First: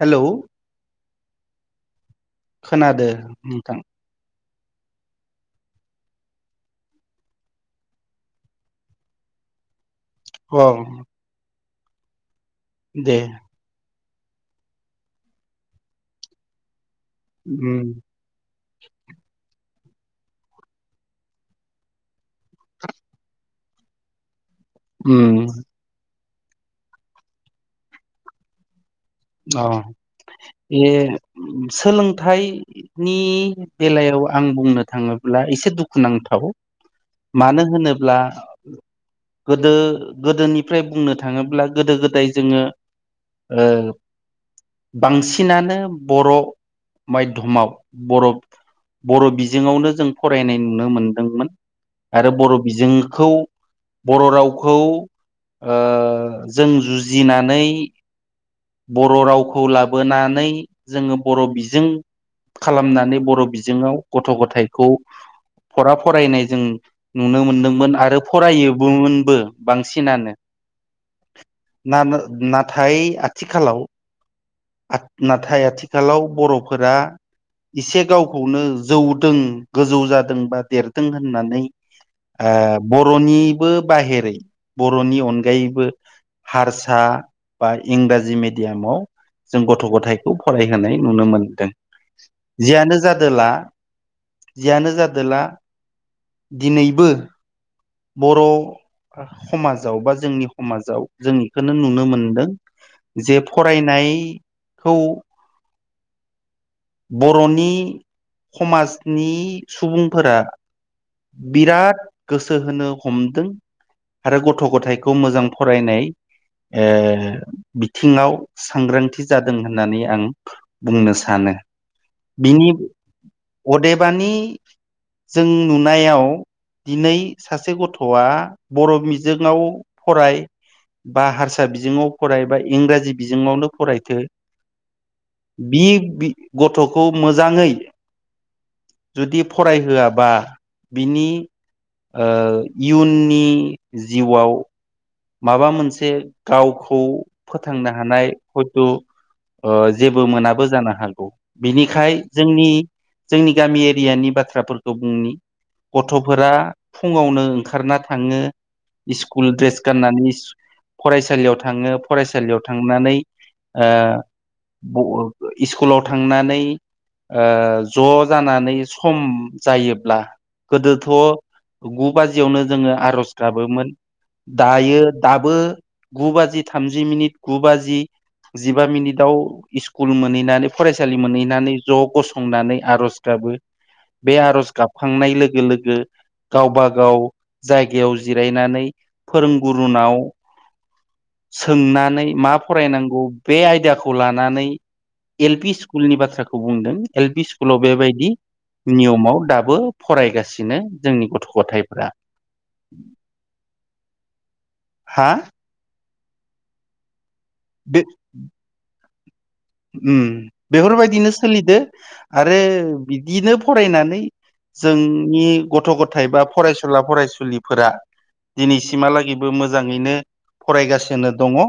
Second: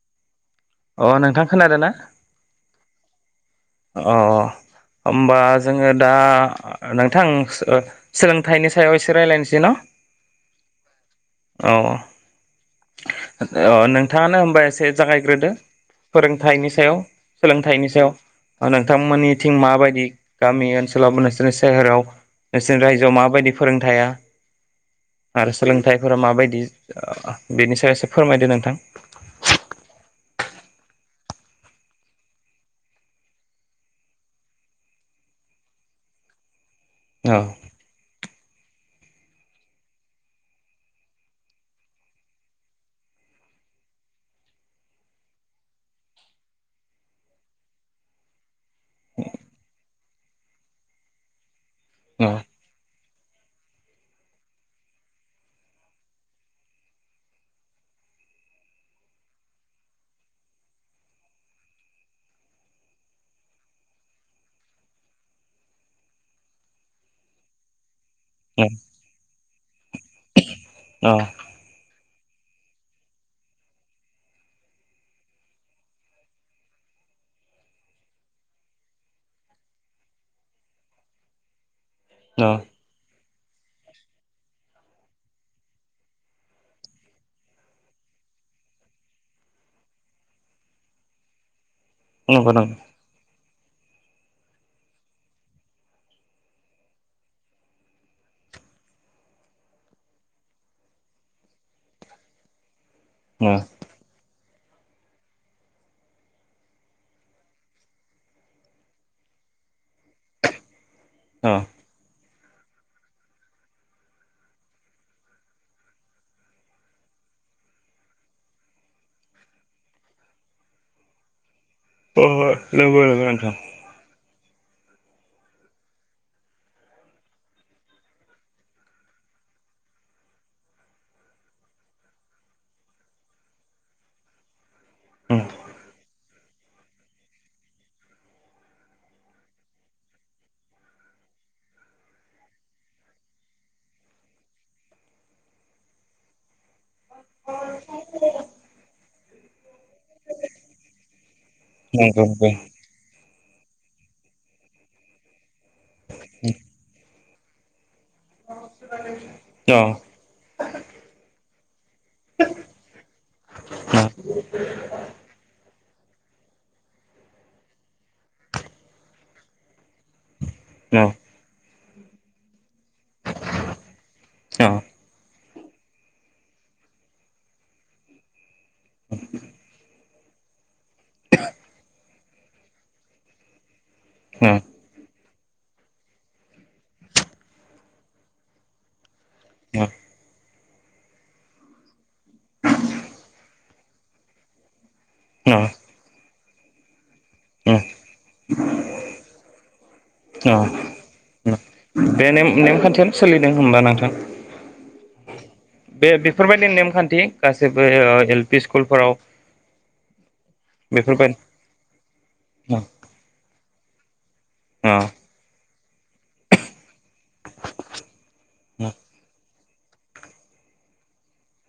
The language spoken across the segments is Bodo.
हेलौ अ नोंथां खोनादों ना? खोनादो नोंथां अ होमबा जोङो दा नोंथां सोलोंथाइनि सायाव एसे रायलायनोसै ना [unintelligible] अ औ दे अ नों थाङानो हबा एसे जागायग्रोदो फोरोंथाइनि सायाव उम सोलोंथाइनि सायाव नोंथांमोननिथिं माबायदि गामि ओनसोलाव नोंसोरनि सहेराव नोंसोरनि रायजोआव माबायदि फोरोंथाया उम आरो सोलोंथाइफोरा माबायदि बेनि सायावससे फोरमायदो नोंथां अ बे सोलोंथाइनि बेलायाव आं बुंनो थाङो ब्लाव एसे दुखुनांथाव औ मानो होनोब्ला गोदो गोदोनिफ्राय बुंनो थाङोब्ला गोदो गोदाय जोङो। ओ बांसिनानो बर' माइधमाव बरफ बर'बिजोंङावनो जों फरायनाय नुनो मोनदोंमोन औ आरो बर' बिजोंखौ बर' रावखौ ओ जों जुजिनानै बर' रावखौ लाबोनानै जोङो बर' बिजों खालामनानै बर' बिजोंङाव गथ' गथायखौ फरा फरायनाय जों नुनो मोनदोंमोन आरो फरायोबोमोनबो बांसिनानो औ नाथाय आथिखालाव नाथाय आथिखालाव बर'फोरा एसे गावखौनो जौदों गोजौ जादों बा देरदों होननानै औ ओ बर'निबो बाहेरै बर'नि अनगायैबो हारसा बा इंराजि मिडियामाव जों गथ' गथायखौ फरायहोनाय नुनो मोनदों। नंगौ नंगौ जियानो जादोला जियानो जादोंला दिनैबो बर' समाजाव बा जोंनि समाजाव जों बेखौनो नुनो मोनदों जे फरायनायखौ बर'नि समाजनि सुबुंफोरा अ बिराद गोसो होनो हमदों आरो गथ' गथायखौ मोजां फरायनाय ओ बिथिङाव सांग्रांथि जादों होननानै आं बुंनो सानो। बिनि नंगौ नंगौ नोंथां अदेबानि जों नुनायाव दिनै सासे गथ'आ बर' मिजोंङाव फराय बा हारसा बिजोङाव फराय बा इंराजि बिजोङावनो फरायथो बि गथ'खौ मोजाङै जुदि फरायहोआबा बिनि ओ इयुननि जिउआव माबा मोनसे गावखौ फोथांनो हानाय हयथ' ओ जेबो मोनाबो जानो हागौ। बिनिखाय नंगौ नंगौ जोंनि जोंनि गामि एरियानि बाथ्राफोरखौ बुंनि गथ'फोरा फुङावनो ओंखारना थाङो स्कुल द्रेस गाननानै फरायसालियाव थाङो फरायसालियाव थांनानै स्कुलाव थांनानै ओ ज' जानानै सम जायोब्ला गोदोथ' गु बाजियावनो जोङो आर'ज गाबोमोन। दायो दाबो गु बाजि थामजि मिनिट गु बाजि जिबा मिनिटआव स्कुल मोनहैनानै फरायसालि मोनहैनानै ज' गसंनानै आर'ज गाब बे आर'ज गाबखांनाय लोगो लोगो गावबा गाव जायगायाव जिरायनानै फोरोंगुरुनाव सोंनानै मा फरायनांगौ बे आयदाखौ लानानै एल पि स्कुलनि बाथ्राखौ बुंदों एल पि स्कुलाव बेबायदि नियमाव दाबो फरायगासिनो जोंनि गथ' गथाय बे ने नेमखान्थियानो सोलिदों होनबा नोंथां। हा बे बेफोरबायदि नेमखान्थि गासैबो बे एल पि स्कुलफोराव उम बेफोरबायदिनो बेफोरबायदि सोलिदो आरो बिदिनो फरायनानै अ जोंनि गथ' गथाय बा फरायसुला फरायसुलिफोरा अ दिनैसिम हालागि बो मोजाङैनो फरायगासिनो दङ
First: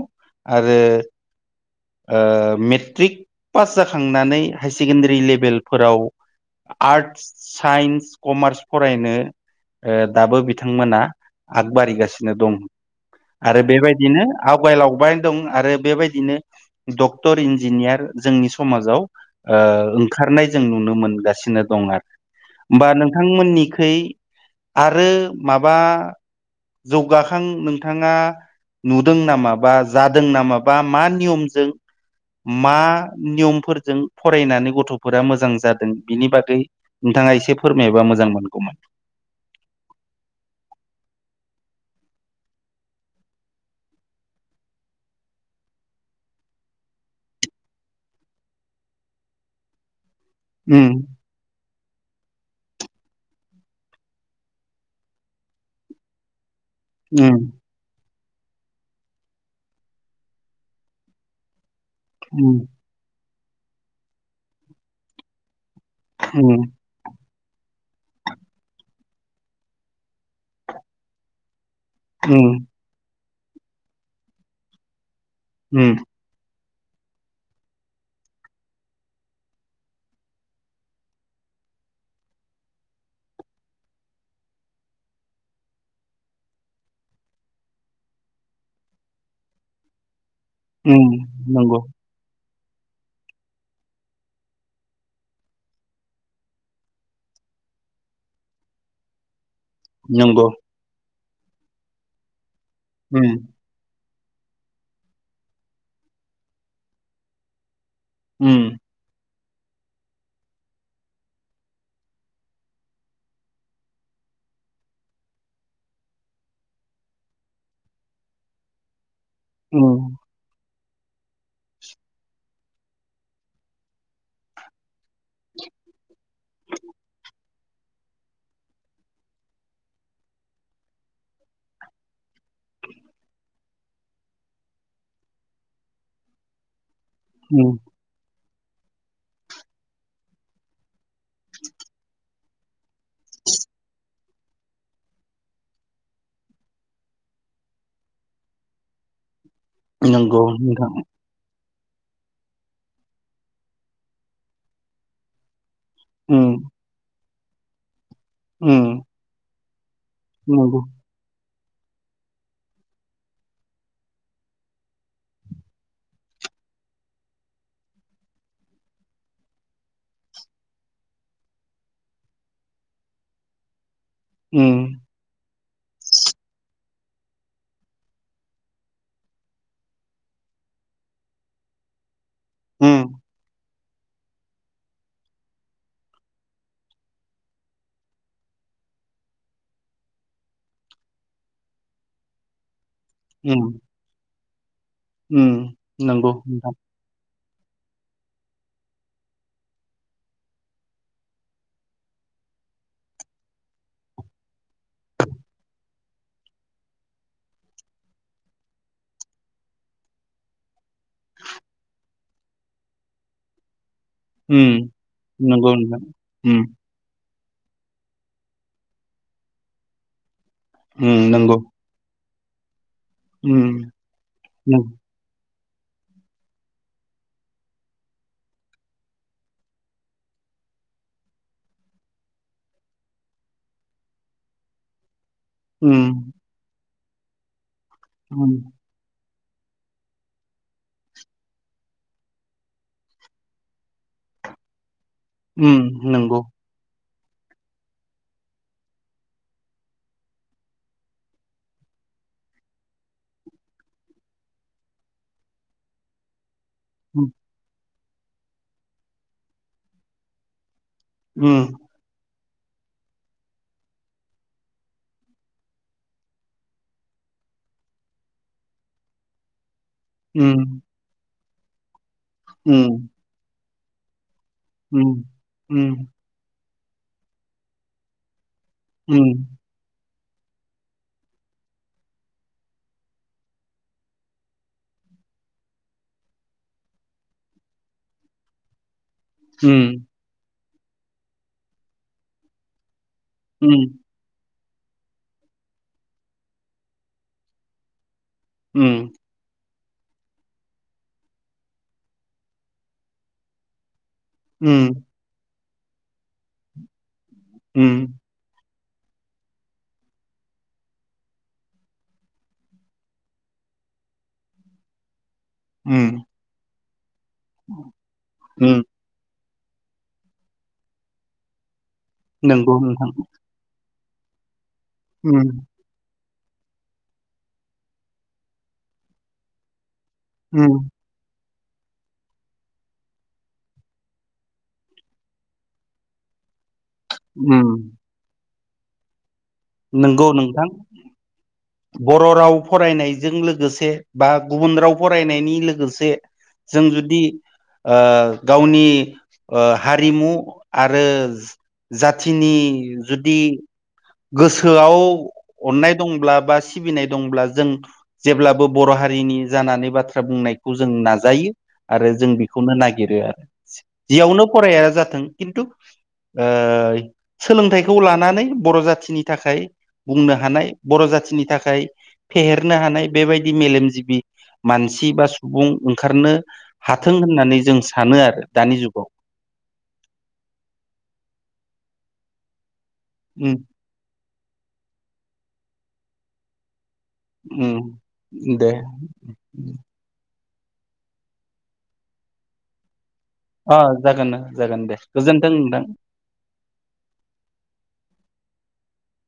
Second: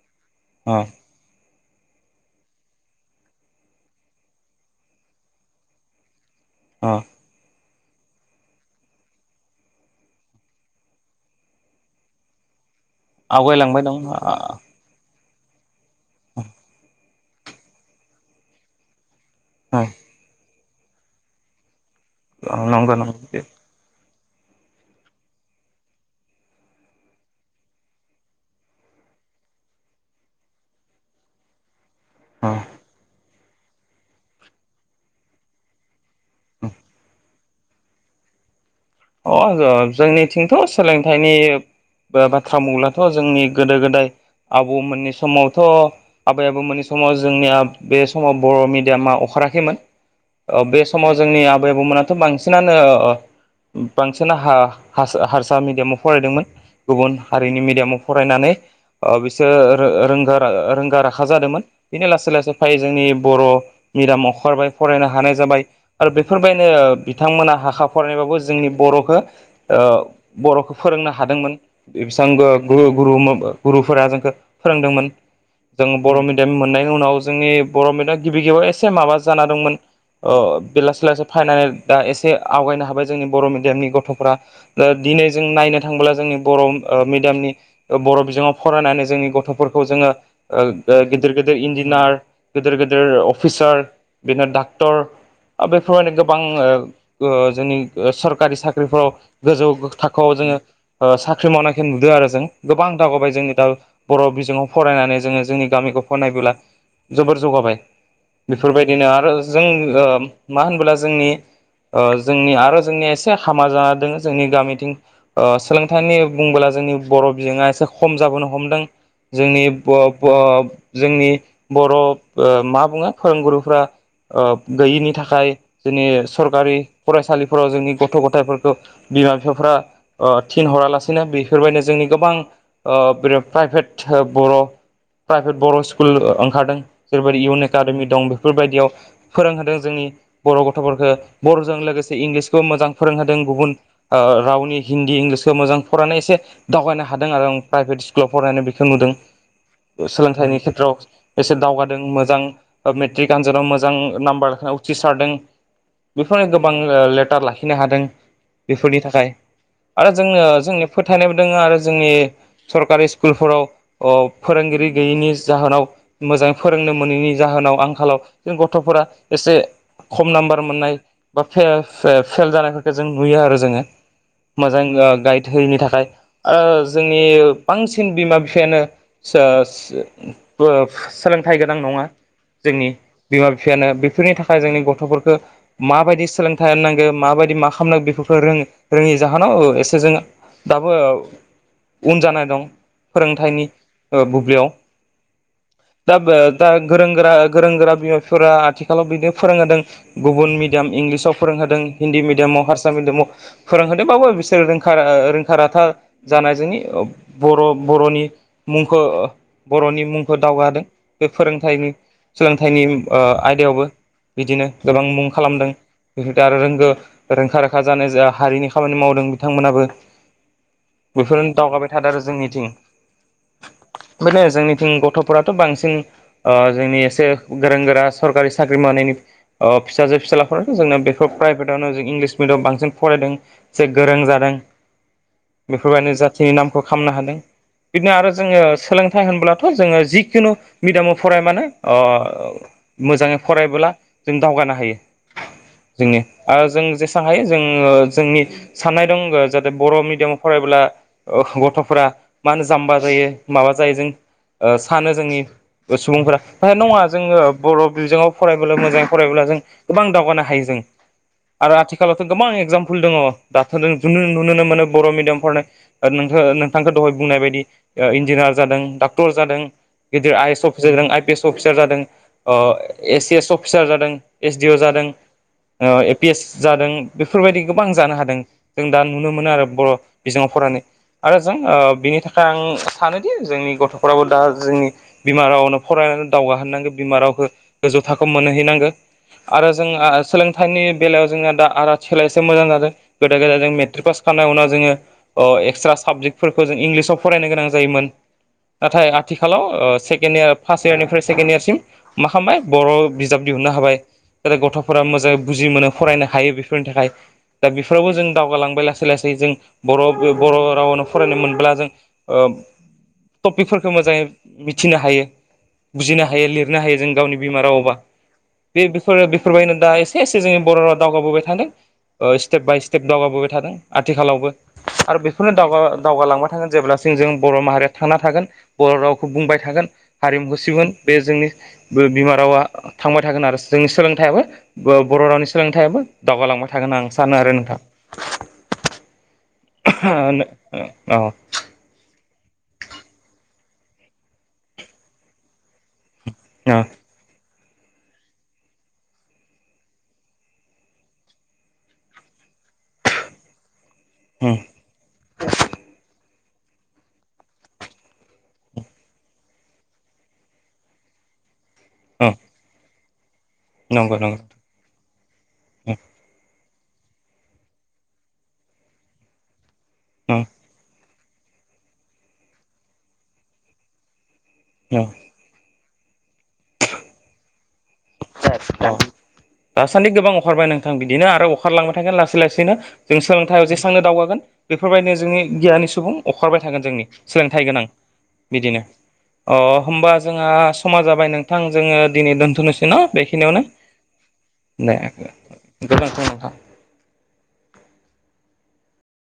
अ आरो ओ मेट्रिक पास जाखांनानै हायार सेकेण्डारि लेभेलफोराव अ आर्ट्स साइन्स कमार्स फरायनो दाबो बिथांमोना आगबारिगासिनो दं। आरो आवगायलांबाय दं बेबायदिनो अ आवगाय लांबाय दं आरो बेबायदिनो डक्टर इन्जिनियार जोंनि समाजाव अ ओंखारनाय जों नुनो मोनगासिनो दं आरो। होमबा नंगौ नंगौ नोंथांमोननिखै आरो माबा जौगाखां नोंथाङा नुदों नामाबा जादों नामाबा मा नियमजों अ मा नियमफोरजों फरायनानै गथ'फोरा मोजां जादों बिनि बागै नोंथाङा एसे फोरमायबा मोजां मोनगौमोन। अ जोंनिथिंथ' सोलोंथाइनि बाथ्रा बुंब्लाथ' जोंनि गोदो- गोदाय आबौमोननि समावथ' आबै आबौमोननि समाव जोंनिया बे समाव बर' मिडियामा अखा फेराखैमोन बे उम समाव जोंनि आबै आबौमोनाथ' बांसिनानो बांसिन हारसा मिडियामाव फरायदोंमोन गुबुन उम हारिनि मिडियामाव फरायनानै बिसोर रोंग रोंखा राखा जादोंमोन। बिदिनो लासै लासै उम फै जोंनि बर' मिडयामाव ओखारबाय फरायनो हानाय जाबाय। आरो उम बेफोरबायदिनो बिथांमोना हारसा फरायनानैबाबो जोंनि बर'खौ बर'खौ फोरोंनो हादोंमोन उम बेसेबां गुरु गुरुफोरा जोंखौ फोरोंदोंमोन जों उम बर' मिडियाम मोननाय उनाव जोंनि बर' मेडियाम गिबि गिबियाव एसे माबा जाना दंमोन। अ' बे लासै लासै फैयनानै दा एसे आवगायनो हाबाय जोंनि बर' मिडियामनि गथ'फोरा ओ दिनै जों नायनो थाङोब्ला जोंनि बर' मिडियामनि ओ गथ'फोरा बर' बिजोङाव फरायनानै जोंनि गथ'फोरखौ जोङो उम गिदिर गिदिर नंगौ इन्जिनियार गेदेर गेदिर अफिसार बिदिनो डाक्टर बेफोरबायदिनो ओ गोबां जोंनि सरखारि साख्रिफ्राव गोजौ थाखोआव नंगौ जोङो साख्रि मावनायखौ नुदों आरो जों। गोबां दागावबाय उम जोंनि दा बर' बिजोङाव फरायनानै जोङो जोंनि गामिफोरखौ नायबोब्ला जोबोर जौगाबाय। उम बेफोरबायदिनो आरो जों मा होनबोला जोंनि जोंनि आरो जोंनिसे हामा जाना दङ जोंनि गामिथिं सोलोंथाइनि बुंला जोंनि बर' बिजोंआ एसे खम जाबोनो हमदों जोंनि उम जोंनि बर' ओ मा बुङो फोरोंगुरुफ्रा गैयिनि थाखाय जोंनि सरकारि फरायसालि फोराव जोंनि गथ' गथायफोरखौ बिमा बिफाफ्रा थिनहरालासिनो बेफोरबायदिनो जोंनि गोबां बे प्राइभेट बर' प्राइभेट बर' स्कुल ओंखारदों जेरैबायदि इउन उम एकाडेमि दं बेफोरबायदियाव फोरोंदों जोंनि बर' गथ'फोरखौ। बर'जों लोगोसे इंलिस मोजां फोरोंदों गुबुन ओ रावनि हिन्दी इंलिसखौ मोजां फरायनाय एसे दावगायनो हादों आरो। आं प्राइभेट स्कुलाव फरायनाय बेखौ नुदों। नंगौ सोलोंथाइनि नोंथां खेथ्रआव एसे दावगा दों मोजां ओ मेट्रिक आनजादाव मोजां नाम्बार उथ्रिसारदों। बेफोरनो उम गोबां ओ लेटार लाखिनो हादों उम बेफोरनि थाखाय। आरो जोंनो नंगौ जोंनि फोथायनायबो दोङो आरो जोंनि सरकारि स्कुलफोराव ओ फोरोंगिरि गैयैनि जाहोनाव मोजाङै फोरोंनो मोनैनि जा होनाव आंखालाव जों गथ'फोरा एसे खम नाम्बार मोननाय बा फेल फे-फेल जानायफोरखौ जों नुयो आरो जोङो। उम मोजां गाइद होयिनि थाखाय ओ जोंनि बांसिन बिमा- बिफायानो सोस सोलोंथाइ गोनां नङा। जोंनि उम बिमा- बिफायानो बेफोरनि थाखाय जोंनि गथ'फोरखौ माबायदि सोलोंथाय थानांगो माबायदि मा खालामनांगौ बेफोरखौ रों रोङि जाहोनाव औ एसे जों दाबो उन जानाय दं फोरोंथाइनि उम ओ बुब्लियाव उम नंगौ दाबो दा नोंथां गोरों गोरा गोरों गोरा बिमाफोरा आथिखालाव बिदिनो फोरोंहोदों गुबुन मिडियाम इंलिस आव। फोरोंहोदों हिन्दी मिडयामाव हारसा मिडियामाव फोरोंहोदोंबाबो बिसोर रखा रोंखा राथा हानाय जोंनि ओ बर बर मुंखौ बर'नि मुंखौ दावगादों बेफोर फोरोंथनि सोलोंथाइनि ओ आयदायावबो बिदिनो उम गोबां मुं खालामदों। नंगौ नोंथां बेफोर आरो उम रोंगो रोंखा रोखा जानाय हारिनि खामानि मावदों बिथांमोनाबो। उम बेफोरनो नंगौ दावगाबाय थादों आरो जोंनिथिं उम बेनो उम जोंनिथिं गथ'फोरा। बांसिन ओ जोंनि एसे गोरों गोरा सरकारि साख्रि मावनायनि अ फिसाजो फिसाला फोर जोंना बे बेखौ प्राइभेटावनो जों इंलिस मिडियाम बांसिन फरायदों एसे गोरों जादों। बेफोरबायदि उम जाथिनि नामखौ खालामामनो हादों बिदिनो आरो उम जोङो सोलोंथाइ होनब्ला जोङो जिखुनु मिडियामाव फराय मानो अ मोजाङै फरायबोला जों दावग गानो हायो उम जोंनि नंगौ आ जों जेसे हायो जोङो जोंनि साननाय दं ओ जाहाथे बर' मिडियामाव फरायब्ला अ गथ'फोरा मा होनो जाम्बा जायो, माबा जायो जों सानो जोंनि सुबुंफोरा नङा उम जोङो बर' बिजोंङाव फरायबोब्ला मोजाङै फरायायोब्ला जों गोबां दावगानो हायो जों। उम आरो आथिखालावथ गोबां एगजामपोल दङ दाथ' जों नुुनो मोनो बर' मिडियाम फरायनाय नोङो नोंथांखौ दहाय बुं नाय बायदि इन्जिनायार जादों डाक्टर जादों। गिदिर आइ उम एस अफिसार जादों आइ पि एस अफिसार जादों अ उम एस सि एस अफिसार जादों। एस डिअ जादों अ उम ए पि एस जादों बेफोरबायदि गोबां जानो हादों। जों दा उम नुनो मोनो आरो बर' बिजोंङाव फरायनानै आरो जों ओ बिनि थाखाय आं सानोदि जोंनि गथ'फोराबो दा जोंनि बिमा रावनो फरायनानै दावगाहोननांगौ बिमा रावखौ गोजौ थाखोआव मोनहैनांगो। आरो उम उम जोंहा सोलोंथाइनि बेलायाव जोंहा दा आ आथिखालाव एसे मोजां जादों। गोदो गोदाय जों मेट्रिक पास खानाय उनाव जोङो अ एक्स्रा साबजेक्टफोरखौ जों इंलिसाव फरायनो गोनां जायोमोन। उम नाथाय आथिखालाव ओ सेकेण्ड इयार फार्स्ट इयारनिफ्राय सेकेण्ड इयारसिम मा खालामबाय बर' बिजाब दिहुननो हाबाय। ओरै उम गथ'फोरा मोजाङै बुजि मोनो फरायनो हायो बेफोरनि थाखाय दा उम बेफोरावबो जों दावगालांबाय लासै लासै लासै जों बर' बर' रावावनो फरायनो मोनब्ला जों ओ टपिकफोरखौ मोजाङै मिथिनो हायो। उम बुजिनो हायो लिरनो हायो जों गावनि बिमा रावबा उम बेफोरो बेफोरबायनो दा एसे एसे एसे जोंनि बर' राव दावगाबोबाय थादों स्टेप नंगौ बाय स्टेप नोंथां दावगाबोबाय थादों आथिखालावबो। आरो बेखौनो उम दाव दावगालांबाय थागोन जेब्लासिम जों बर' माहारिया थांना थागोन बर' रावखौ बुंबाय थागोन। हारिमुखौ सिगोन उम बे जोंनि बिमा रावा थांबाय थागोन आरो जोंनि सोलोंथाइयाबो ब बर' रावनि सोलोंथाइयाबो दावगालांबाय थागोन होनना आं सानो आरो उम नोंथा। नंगौ नोंथां, औ बर र' राव फरायनायजों लोगोसे बा गुबुन राव फरायनायनि लोगोसे जों जुदि ओ गावनि ओ हारिमु आरो जाथिनि जुदि गोसोआव अननाय दंब्ला। बा सिबिनाय दंब्ला जों जेब्लाबो बर' हारिनि जानानै बाथ्रा बुंनायखौ जों नाजायो। आरो जों औ बेखौनो नागिरो आरो। जि नंगौ नंगौ जियावनो फराया जाथों खिन्थु ओ सोलोंथाइखौ लानानै बर' जाथि नि थाखाय बुंनो औ हानाय बर' जा थिनि थाखाय फेहेरनो हानाय बेबायदि मेलेमजिबि मानसि बा सुबुं ओंखारनो हाथों होननानै जों सानो आरो दानि जुगाव [unintelligible] दासान्दि गोबां अखारबाय नोंथां बिदिनो आरो अखारलांबाय थागोन लासै लासैनो जों उम सोलोंथाइयाव जेसांनो दावगागोन बेफोरबायदिनो जोंनि गियााननि सुबुं अखारबाय थागोन जोंनि सोलोंथाइ गोनां उम दे बिदिनो अ होनबा जों जोंहा समा जाबाय नोंथां जोङो दिनै दोन्थ'नोसै न बेखि नियावनो अ जागोन जागोन दे गोजोन्थों नोंथां गोजोन्थों नोंथां [inaudible]